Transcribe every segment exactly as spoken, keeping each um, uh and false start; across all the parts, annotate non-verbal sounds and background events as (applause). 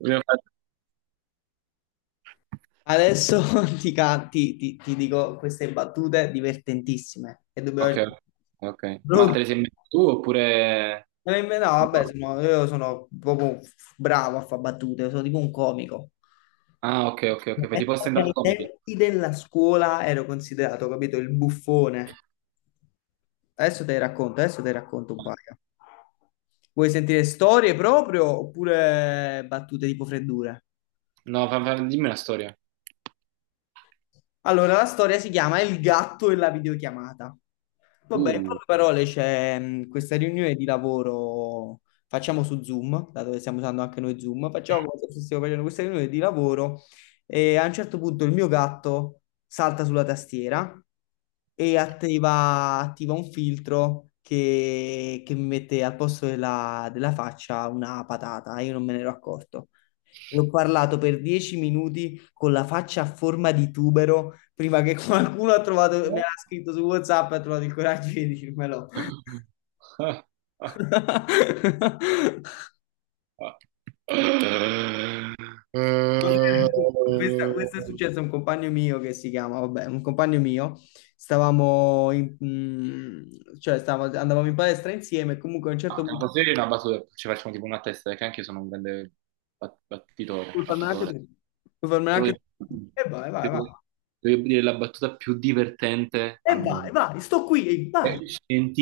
Io- Adesso (laughs) ti, ca- ti- ti- ti dico queste battute divertentissime e dobbiamo... Ok, ok. Ma Pronto? te le sei messo tu oppure... No, no, vabbè, sono- io sono proprio bravo a fare battute, sono tipo un comico. Ah, ok, ok, ok. Fai tipo Pensa che stand-up ai comedy. tempi della scuola ero considerato, capito, il buffone. Adesso te ne racconto, adesso te ne racconto un paio. Vuoi sentire storie proprio oppure battute tipo freddure? No, fa- fa- dimmi una storia. Allora, la storia si chiama Il gatto e la videochiamata. Vabbè, in Uh. poche parole c'è mh, questa riunione di lavoro, facciamo su Zoom, dato che stiamo usando anche noi Zoom, facciamo come (laughs) se stessimo facendo questa riunione di lavoro e a un certo punto il mio gatto salta sulla tastiera e attiva, attiva un filtro che, che mi mette al posto della, della faccia una patata, io non me ne ero accorto. E Ho parlato per dieci minuti con la faccia a forma di tubero prima che (laughs) qualcuno ha trovato, me l'ha scritto su WhatsApp e ha trovato il coraggio di dirmelo. Ah, ah, (laughs) ah. Eh, Questa- Questo è successo a un compagno mio che si chiama, vabbè, un compagno mio, stavamo in, mm, cioè stavamo- andavamo in palestra insieme, comunque a un certo ah, una punto, battuta, una battuta. Ci facciamo tipo una testa, eh, che anche io sono un grande bat- battitore, puoi farmela anche battutore. tu, puoi farmela Devo, anche tu, e vai, vai, vai, devo- Devo dire la battuta più divertente e al vai, mondo. vai, sto qui, e vai, Eh,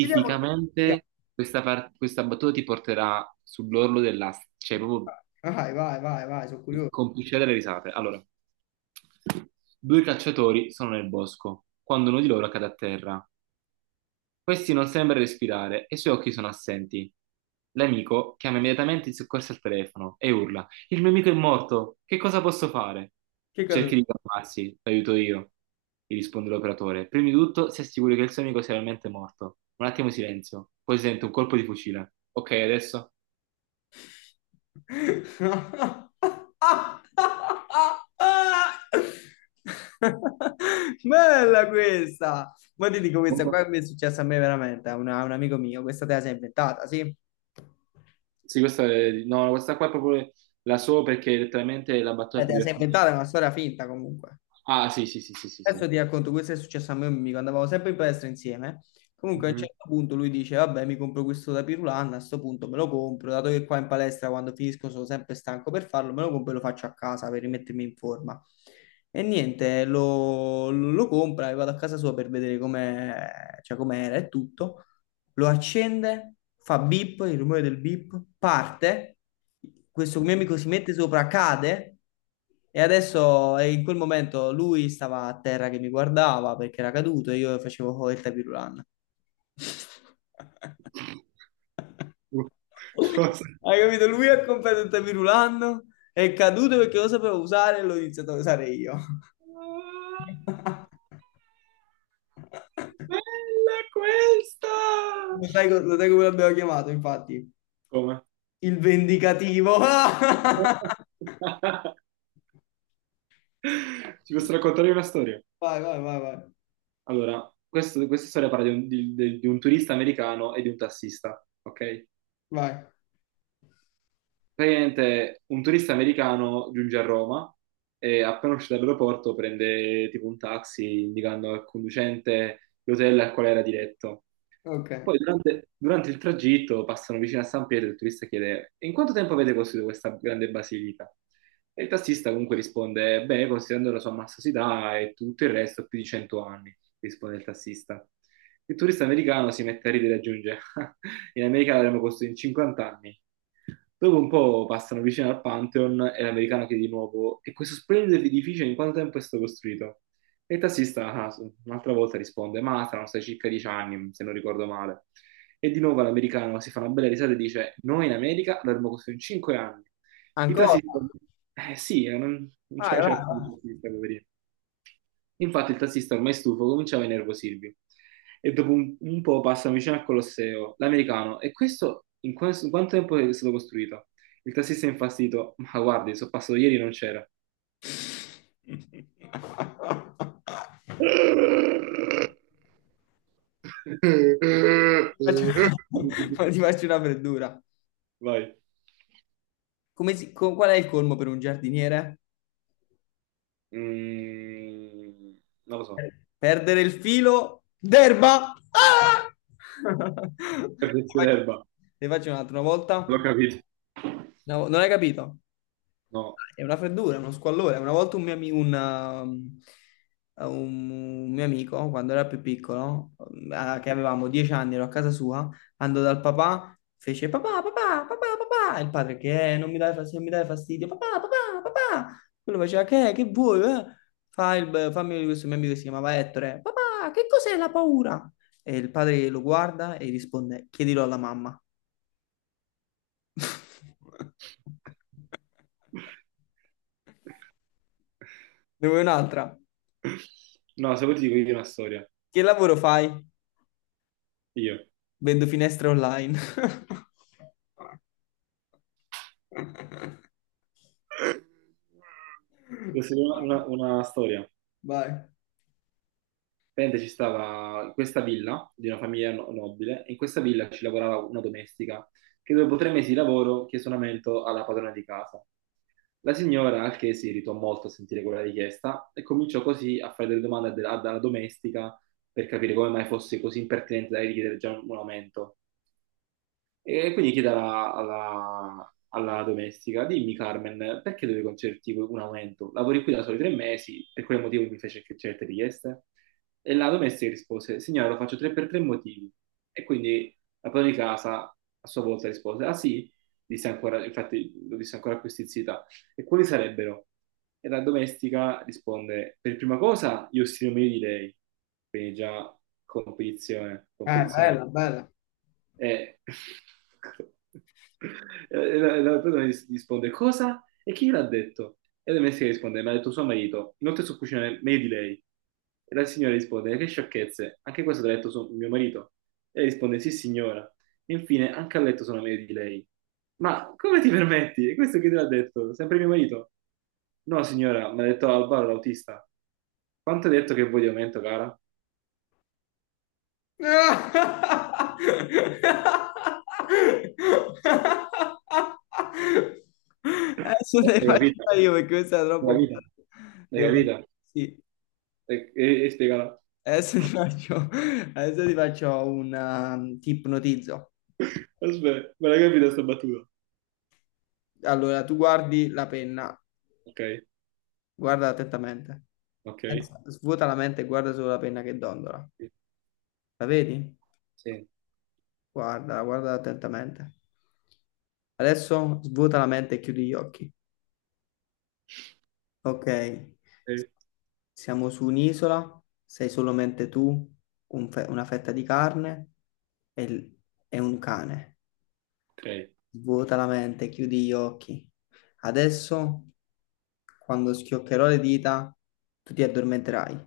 vediamo che, vediamo. questa, par- questa battuta ti porterà sull'orlo dell'asta, cioè proprio Vai, vai, vai, vai, sono curioso, complicità delle risate. Allora, due cacciatori sono nel bosco, quando uno di loro cade a terra. Questi non sembra respirare e i suoi occhi sono assenti. L'amico chiama immediatamente il soccorso al telefono e urla: "Il mio amico è morto, che cosa posso fare?" che cosa... "Cerchi di calmarsi, l'aiuto io", gli risponde l'operatore. "Prima di tutto, si assicuri che il suo amico sia realmente morto." Un attimo di silenzio, poi si sente un colpo di fucile. "Ok, adesso?" (laughs) Bella questa! Ma ti dico questa qua mi è successa a me veramente, a, una- a un amico mio, questa te la sei inventata, sì? Eh, Sì, questa, è- no, questa qua è proprio la so perché è letteralmente la battuta te più la sei divertente. inventata, è una storia finta comunque. Ah, sì, sì, sì, sì, sì, sì. Adesso ti racconto, questo è successo a me e a un mio amico, andavamo sempre in palestra insieme. Comunque a un Mhm. certo punto lui dice, vabbè, mi compro questo da Pirulan, a sto punto me lo compro, dato che qua in palestra quando finisco sono sempre stanco per farlo, me lo compro e lo faccio a casa per rimettermi in forma. E niente, lo, lo compra e vado a casa sua per vedere com'è, cioè com'era e tutto lo accende, fa beep, il rumore del beep, parte, questo mio amico si mette sopra, cade e adesso e in quel momento lui stava a terra che mi guardava perché era caduto e io facevo oh, il tapirulan. (laughs) (laughs) Cosa? Hai capito? Lui ha comprato il tapirulan, è caduto perché lo sapevo usare e l'ho iniziato a usare io. (laughs) Bella questa! Lo sai, co- lo sai come l'abbiamo chiamato, infatti? Come? Il vendicativo. (laughs) (laughs) Ti posso raccontare una storia? Vai, vai, vai, vai. Allora, questo- questa storia parla di un, di- di- di un turista americano e di un tassista, ok? Vai. Praticamente un turista americano giunge a Roma e appena uscito dall'aeroporto prende tipo un taxi indicando al conducente l'hotel al quale era diretto. Ok. Poi durante, durante il tragitto passano vicino a San Pietro e il turista chiede in quanto tempo avete costruito questa grande basilica? E il tassista comunque risponde, beh, considerando la sua massosità e tutto il resto, più di cento anni, risponde il tassista. Il turista americano si mette a ridere e aggiunge, (laughs) in America l'avremmo costruito in cinquanta anni. Dopo un po' passano vicino al Pantheon e l'americano chiede di nuovo, e questo splendido edificio in quanto tempo è stato costruito? E il tassista, ah, un'altra volta risponde, ma saranno stati circa dieci anni, se non ricordo male. E di nuovo l'americano si fa una bella risata e dice, noi in America l'avremmo costruito in cinque anni. Il Ancora? tassista, eh sì, eh, non, non ce la Vai, faceva vai, più vai. il tassista, poverino. Infatti il tassista ormai stufo cominciava a innervosirvi. E dopo un, un po' passano vicino al Colosseo. L'americano, e questo in, questo- in quanto tempo è stato costruito? Il tassista è infastidito, ma guardi, sono passato ieri e non c'era. (laughs) Faccio- (laughs) Ma ti faccio una freddura. Vai. Come si- co- qual è il colmo per un giardiniere? Mm, non lo so. Perdere il filo d'erba. Ah! (laughs) Ti Cardecchio faccio, d'erba. ti faccio un'altra volta. L'ho capito. No, non hai capito? No. È una freddura, uno squallore. Una volta un mio, ami- un, um, un un mio amico, quando era più piccolo, eh, che avevamo dieci anni, ero a casa sua, andò dal papà, fece papà, papà, papà, papà. E il padre che "Eh, non mi dai fastidio, non mi dai fastidio, papà, papà, papà. Quello faceva che, che vuoi? Eh?" Fa il, fammi questo mio amico che si chiamava Ettore. Papà, che cos'è la paura? E il padre lo guarda e risponde, chiedilo alla mamma. (laughs) Ne vuoi un'altra? No, se vuoi ti dico io una storia. Che lavoro fai? Io. Vendo finestre online. (laughs) Questa è una, una- una storia. Vai. Praticamente ci stava questa villa di una famiglia no- nobile, e in questa villa ci lavorava una domestica che dopo tre mesi di lavoro chiese un aumento alla padrona di casa. La signora, al che si irritò molto a sentire quella richiesta, e cominciò così a fare delle domande de- alla domestica per capire come mai fosse così impertinente da richiedere già un un aumento. E quindi chiede alla, alla- alla domestica, dimmi Carmen, perché devi concederti un aumento? Lavori qui da soli tre mesi, per quale motivo mi fece che- certe richieste? E la domestica rispose, signora, lo faccio tre per tre motivi. E quindi la padrona di casa a sua volta rispose, ah sì? Disse ancora, infatti lo disse ancora a questi zii e quali sarebbero? E la domestica risponde, per prima cosa, io stimo meglio di lei, quindi già competizione, Eh, competizione alta. bella, bella. E (laughs) e la, la persona ris- risponde, cosa? E chi l'ha detto? E la domestica risponde, mi ha detto suo marito, inoltre so cucinare meglio di lei. E la signora risponde, che sciocchezze, anche questo te l'ha detto suo- mio marito. E lei risponde, sì signora. E infine, anche a letto sono meglio di lei. Ma come ti permetti? E questo chi te l'ha detto? Sempre mio marito? No, signora, mi ha detto Alvaro, l'autista. Quanto hai detto che vuoi di aumento, cara? Eh, Adesso ne L'hai faccio capita? io perché questa è L'hai troppo capita? bella. L'hai Devo- capita? Sì, E, e, e spiegala. adesso ti faccio, adesso ti faccio un um, ti ipnotizzo. Aspetta, me l'hai capita sta battuta? Allora, tu guardi la penna. Ok, Guarda attentamente. ok. Pensa- Svuota la mente e guarda solo la penna che dondola. Sì. La vedi? Guarda, guarda attentamente. Adesso svuota la mente e chiudi gli occhi. Ok, Sì, siamo su un'isola, sei solamente tu, un fe- una fetta di carne e, l- e un cane. ok. Svuota la mente, chiudi gli occhi. Adesso, quando schioccherò le dita, tu ti addormenterai.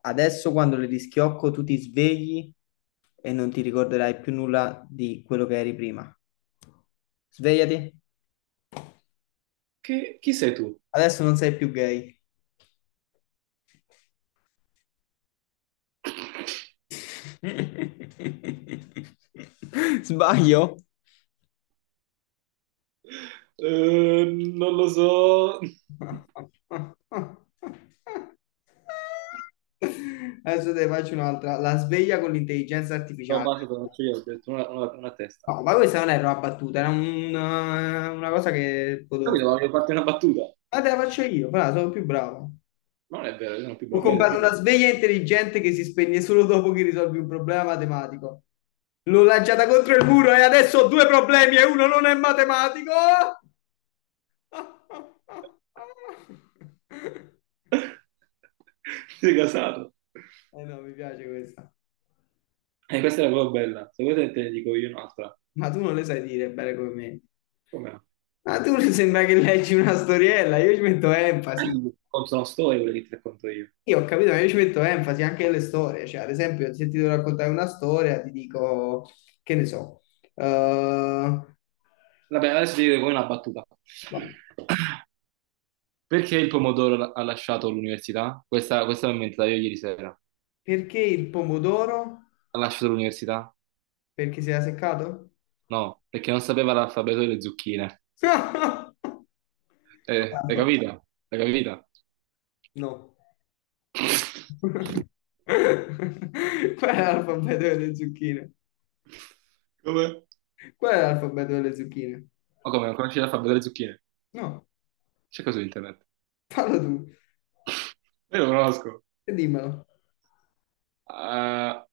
Adesso quando le rischiocco tu ti svegli e non ti ricorderai più nulla di quello che eri prima. Svegliati, Che, chi sei tu? adesso non sei più gay. (laughs) Sbaglio? Eh, non lo so. Adesso te ne faccio un'altra. La sveglia con l'intelligenza No, artificiale. basta, te lo faccio io, ho detto una, una, una testa. No, ma questa non era una battuta, era un- una cosa che potevo fare. Capito? Avevo fatto una battuta. Ma te la faccio io, però sono più bravo. Ma non è vero, io sono più Ho bravo prima del comprato primo. una sveglia intelligente che si spegne solo dopo che risolvi un problema matematico. L'ho lanciata contro il muro e adesso ho due problemi e uno non è matematico. (laughs) (laughs) Sei casato. Eh no, mi piace questa. E questa era proprio bella. Se vuoi te te ne dico io un'altra. Ma tu non le sai dire bene come me. Come no? Ma tu sembra che leggi una storiella, io ci metto enfasi. Racconto una storia, quella che ti racconto io. Io ho capito, ma io ci metto enfasi anche nelle storie. Cioè, ad esempio, se ti devo raccontare una storia, ti dico, che ne so, eh, Vabbè, adesso ti dico come una battuta. boh, Perché il pomodoro ha lasciato l'università? Questa, questa l'ho inventata io ieri sera. perché il pomodoro? Ha lasciato l'università? Perché si era seccato? No, perché non sapeva l'alfabeto delle zucchine. (laughs) Eh, l'hai capita? L'hai capita? No. (laughs) Qual è l'alfabeto delle zucchine? Come? Qual è l'alfabeto delle zucchine? Ma come, non conosci l'alfabeto delle zucchine? No, Cerca su internet. fallo tu Io lo conosco. e dimmelo. Ah,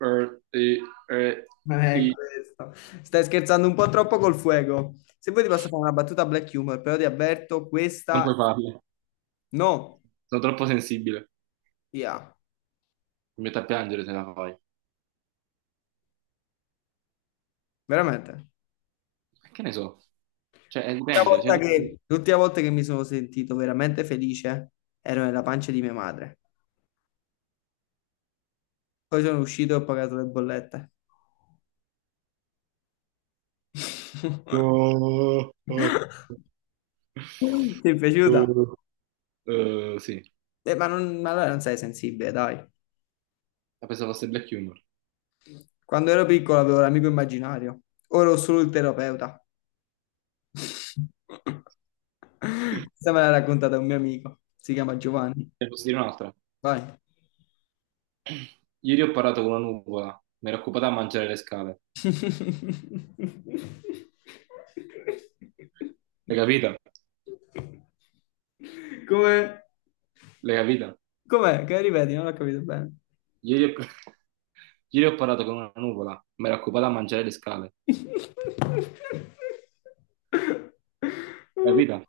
er, e- e- Ma è i- questo. Stai scherzando un po' troppo col fuoco. Se vuoi ti posso fare una battuta black humor, però ti avverto, Non questa puoi farlo. no, Sono troppo sensibile. via. Mi metto a piangere se la fai. Veramente. Che ne so? Cioè, eh, L'ultima dipende. Cioè, volta tu... che, l'ultima volta che mi sono sentito veramente felice ero nella pancia di mia madre. Poi sono uscito e ho pagato le bollette. Oh, oh, (laughs) Ti è piaciuta? oh. Eh, sì, Eh, ma, non, ma allora non sei sensibile, dai. la pensavo fosse black humor. Quando ero piccolo avevo l'amico immaginario, ora ho solo il terapeuta. (laughs) Questa me l'ha raccontata un mio amico, si chiama Giovanni. Ne posso dire un'altra? Vai. Ieri ho parlato con una nuvola, mi ero occupata a mangiare le scale. (laughs) L'hai capita? Come? L'hai capita? Com'è? Che ripeti? Non l'ho capito bene. Ieri ho... (laughs) Ieri ho parlato con una nuvola, mi ero occupata a mangiare le scale. L'hai capita?